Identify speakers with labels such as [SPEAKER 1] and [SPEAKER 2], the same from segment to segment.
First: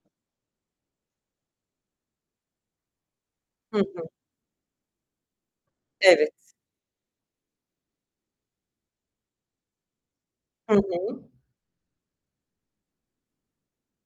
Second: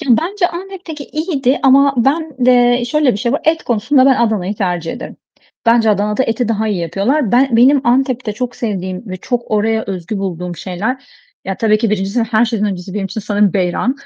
[SPEAKER 1] Ya, bence Antep'teki iyiydi ama ben eee, şöyle, bir şey var; et
[SPEAKER 2] Hı
[SPEAKER 1] konusunda
[SPEAKER 2] hı.
[SPEAKER 1] ben Adana'yı tercih ederim. Bence Adana'da
[SPEAKER 2] Evet.
[SPEAKER 1] eti daha iyi yapıyorlar. Ben benim Antep'te çok sevdiğim ve çok oraya özgü bulduğum
[SPEAKER 2] Hı
[SPEAKER 1] şeyler;
[SPEAKER 2] hı.
[SPEAKER 1] ya, tabii ki 1'incisi ve her şeyden öncesi benim için sanırım beyran.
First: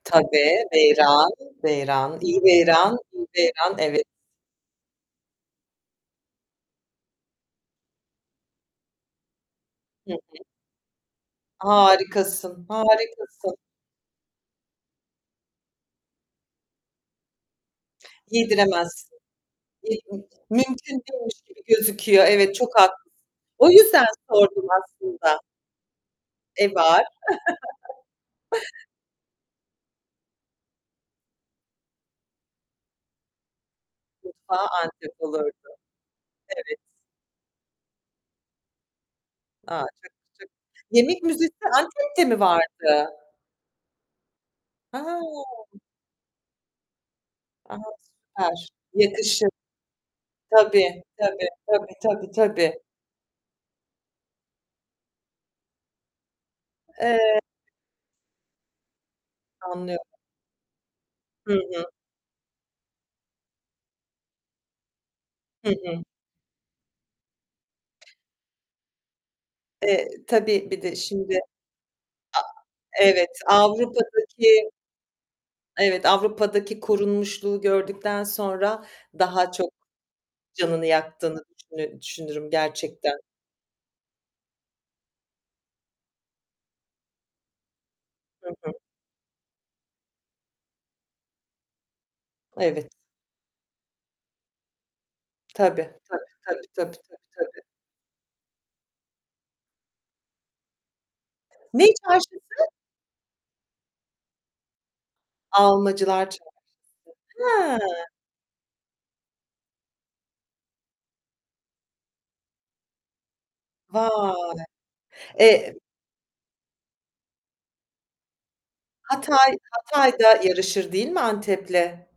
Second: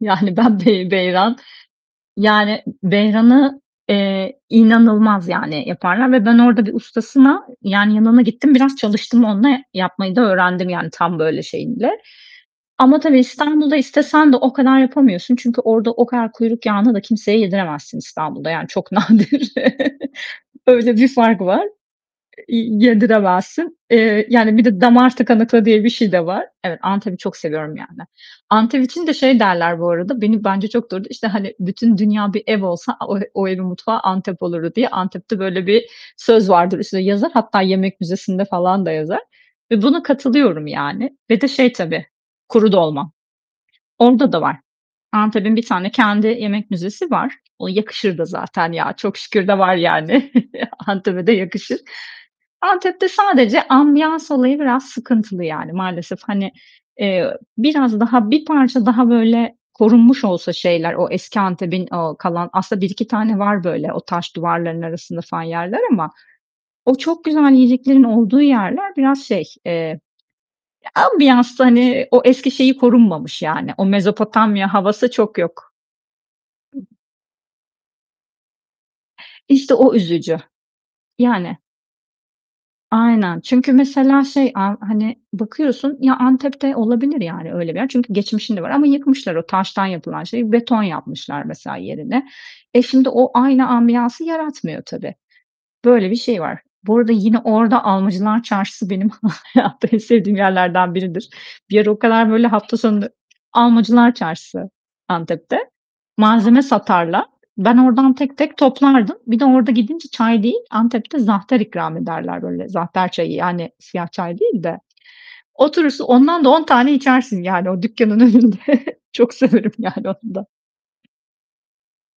[SPEAKER 1] Yani, ben
[SPEAKER 2] Tabii,
[SPEAKER 1] bey
[SPEAKER 2] beyran,
[SPEAKER 1] beyran
[SPEAKER 2] beyran, iyi
[SPEAKER 1] Yani,
[SPEAKER 2] beyran, iyi
[SPEAKER 1] beyran'ı,
[SPEAKER 2] beyran, evet.
[SPEAKER 1] eee, inanılmaz, yani, yaparlar ve ben orada bir ustasına Yani yanına gittim biraz çalıştım onunla.
[SPEAKER 2] Hı
[SPEAKER 1] Yapmayı da
[SPEAKER 2] hı.
[SPEAKER 1] öğrendim. Yani tam böyle şeyinde
[SPEAKER 2] Harikasın,
[SPEAKER 1] ama tabii
[SPEAKER 2] harikasın.
[SPEAKER 1] İstanbul'da istesen de o kadar yapamıyorsun çünkü orada o kadar kuyruk yağını da kimseye yediremezsin İstanbul'da, yani çok
[SPEAKER 2] Yediremezsin.
[SPEAKER 1] nadir.
[SPEAKER 2] [unintelligible]
[SPEAKER 1] Öyle
[SPEAKER 2] Mümkün
[SPEAKER 1] bir
[SPEAKER 2] değilmiş
[SPEAKER 1] fark
[SPEAKER 2] gibi
[SPEAKER 1] var.
[SPEAKER 2] gözüküyor. Evet
[SPEAKER 1] İ
[SPEAKER 2] çok haklısın. O
[SPEAKER 1] yediremezsin.
[SPEAKER 2] yüzden
[SPEAKER 1] Eee, yani, bir
[SPEAKER 2] sordum
[SPEAKER 1] de damar
[SPEAKER 2] aslında.
[SPEAKER 1] tıkanıklığı diye bir şey de var.
[SPEAKER 2] E,
[SPEAKER 1] Evet,
[SPEAKER 2] var.
[SPEAKER 1] Antep'i çok seviyorum yani. Antep için de şey derler bu arada, beni bence çok doğru. İşte, hani, "Bütün dünya bir ev olsa a o o evin mutfağı Antep
[SPEAKER 2] Mutfağı
[SPEAKER 1] olurdu." diye.
[SPEAKER 2] Antep
[SPEAKER 1] Antep'te böyle
[SPEAKER 2] olurdu.
[SPEAKER 1] bir söz
[SPEAKER 2] Evet.
[SPEAKER 1] vardır, üstüne yazar. Hatta yemek müzesi'nde falan da yazar ve
[SPEAKER 2] A,
[SPEAKER 1] buna
[SPEAKER 2] çok
[SPEAKER 1] katılıyorum
[SPEAKER 2] [unintelligible]
[SPEAKER 1] yani.
[SPEAKER 2] Yemek
[SPEAKER 1] Ve de
[SPEAKER 2] müzesi
[SPEAKER 1] şey tabii,
[SPEAKER 2] Antep'te mi
[SPEAKER 1] kuru
[SPEAKER 2] vardı?
[SPEAKER 1] dolma. Onda da var.
[SPEAKER 2] Hıı.
[SPEAKER 1] Antep'in 1 tane kendi yemek müzesi var. O
[SPEAKER 2] A,
[SPEAKER 1] yakışır da
[SPEAKER 2] süper!
[SPEAKER 1] zaten ya, çok şükür
[SPEAKER 2] Yakışır.
[SPEAKER 1] de var yani.
[SPEAKER 2] Tabii,
[SPEAKER 1] Antep'e de
[SPEAKER 2] tabii,
[SPEAKER 1] yakışır.
[SPEAKER 2] tabii, tabii, tabii.
[SPEAKER 1] Antep'te sadece ambiyans olayı biraz sıkıntılı yani. Maalesef, hani, eee,
[SPEAKER 2] Eee
[SPEAKER 1] biraz daha, bir parça daha böyle
[SPEAKER 2] Anlıyorum.
[SPEAKER 1] korunmuş olsa şeyler, o eski
[SPEAKER 2] Hı
[SPEAKER 1] Antep'in
[SPEAKER 2] hı.
[SPEAKER 1] o kalan Aslında 1-2 tane var böyle o taş duvarların arasında falan
[SPEAKER 2] Hı
[SPEAKER 1] yerler
[SPEAKER 2] hı.
[SPEAKER 1] ama o çok güzel yiyeceklerin olduğu yerler biraz şey, eee,
[SPEAKER 2] Eee, tabii bir
[SPEAKER 1] ya,
[SPEAKER 2] de şimdi,
[SPEAKER 1] ambiyansta, hani, o eski şeyi
[SPEAKER 2] a evet,
[SPEAKER 1] korunmamış yani, o
[SPEAKER 2] Avrupa'daki
[SPEAKER 1] Mezopotamya havası çok yok.
[SPEAKER 2] Evet, Avrupa'daki
[SPEAKER 1] [unintelligible]
[SPEAKER 2] korunmuşluğu gördükten sonra daha çok
[SPEAKER 1] İşte o üzücü.
[SPEAKER 2] canını yaktığını
[SPEAKER 1] Yani
[SPEAKER 2] düşünü düşünürüm gerçekten.
[SPEAKER 1] Aynen, çünkü mesela şey, a hani, bakıyorsun Ya, Antep'te olabilir yani öyle bir yer çünkü
[SPEAKER 2] Hı
[SPEAKER 1] geçmişin de var
[SPEAKER 2] hı.
[SPEAKER 1] ama yıkmışlar o taştan yapılan şeyi, beton yapmışlar mesela yerine. E,
[SPEAKER 2] Evet.
[SPEAKER 1] şimdi o aynı ambiyansı yaratmıyor tabii.
[SPEAKER 2] Tabii,
[SPEAKER 1] Böyle bir
[SPEAKER 2] tabii,
[SPEAKER 1] şey var.
[SPEAKER 2] tabii, tabii,
[SPEAKER 1] Bu arada
[SPEAKER 2] tabii,
[SPEAKER 1] yine
[SPEAKER 2] tabii.
[SPEAKER 1] orada Almacılar Çarşı'sı benim hayatta en sevdiğim yerlerden biridir. Bir
[SPEAKER 2] Ne
[SPEAKER 1] ara o kadar
[SPEAKER 2] çarşısı?
[SPEAKER 1] böyle hafta sonunu Almacılar Çarşısı, Antep'te.
[SPEAKER 2] Almacılar Çarşısı.
[SPEAKER 1] Malzeme satarlar. Ben
[SPEAKER 2] Hıı.
[SPEAKER 1] oradan tek tek toplardım. Bir de orada gidince çay değil, Antep'te zahter ikram ederler böyle, zahter çayı, yani siyah çay değil
[SPEAKER 2] Vay!
[SPEAKER 1] de.
[SPEAKER 2] E
[SPEAKER 1] Oturursun, ondan da 10 tane içersin, yani, o dükkanın önünde. Çok
[SPEAKER 2] Hatay
[SPEAKER 1] severim, yani,
[SPEAKER 2] Hatay
[SPEAKER 1] onu
[SPEAKER 2] da
[SPEAKER 1] da.
[SPEAKER 2] yarışır değil mi Antep'le?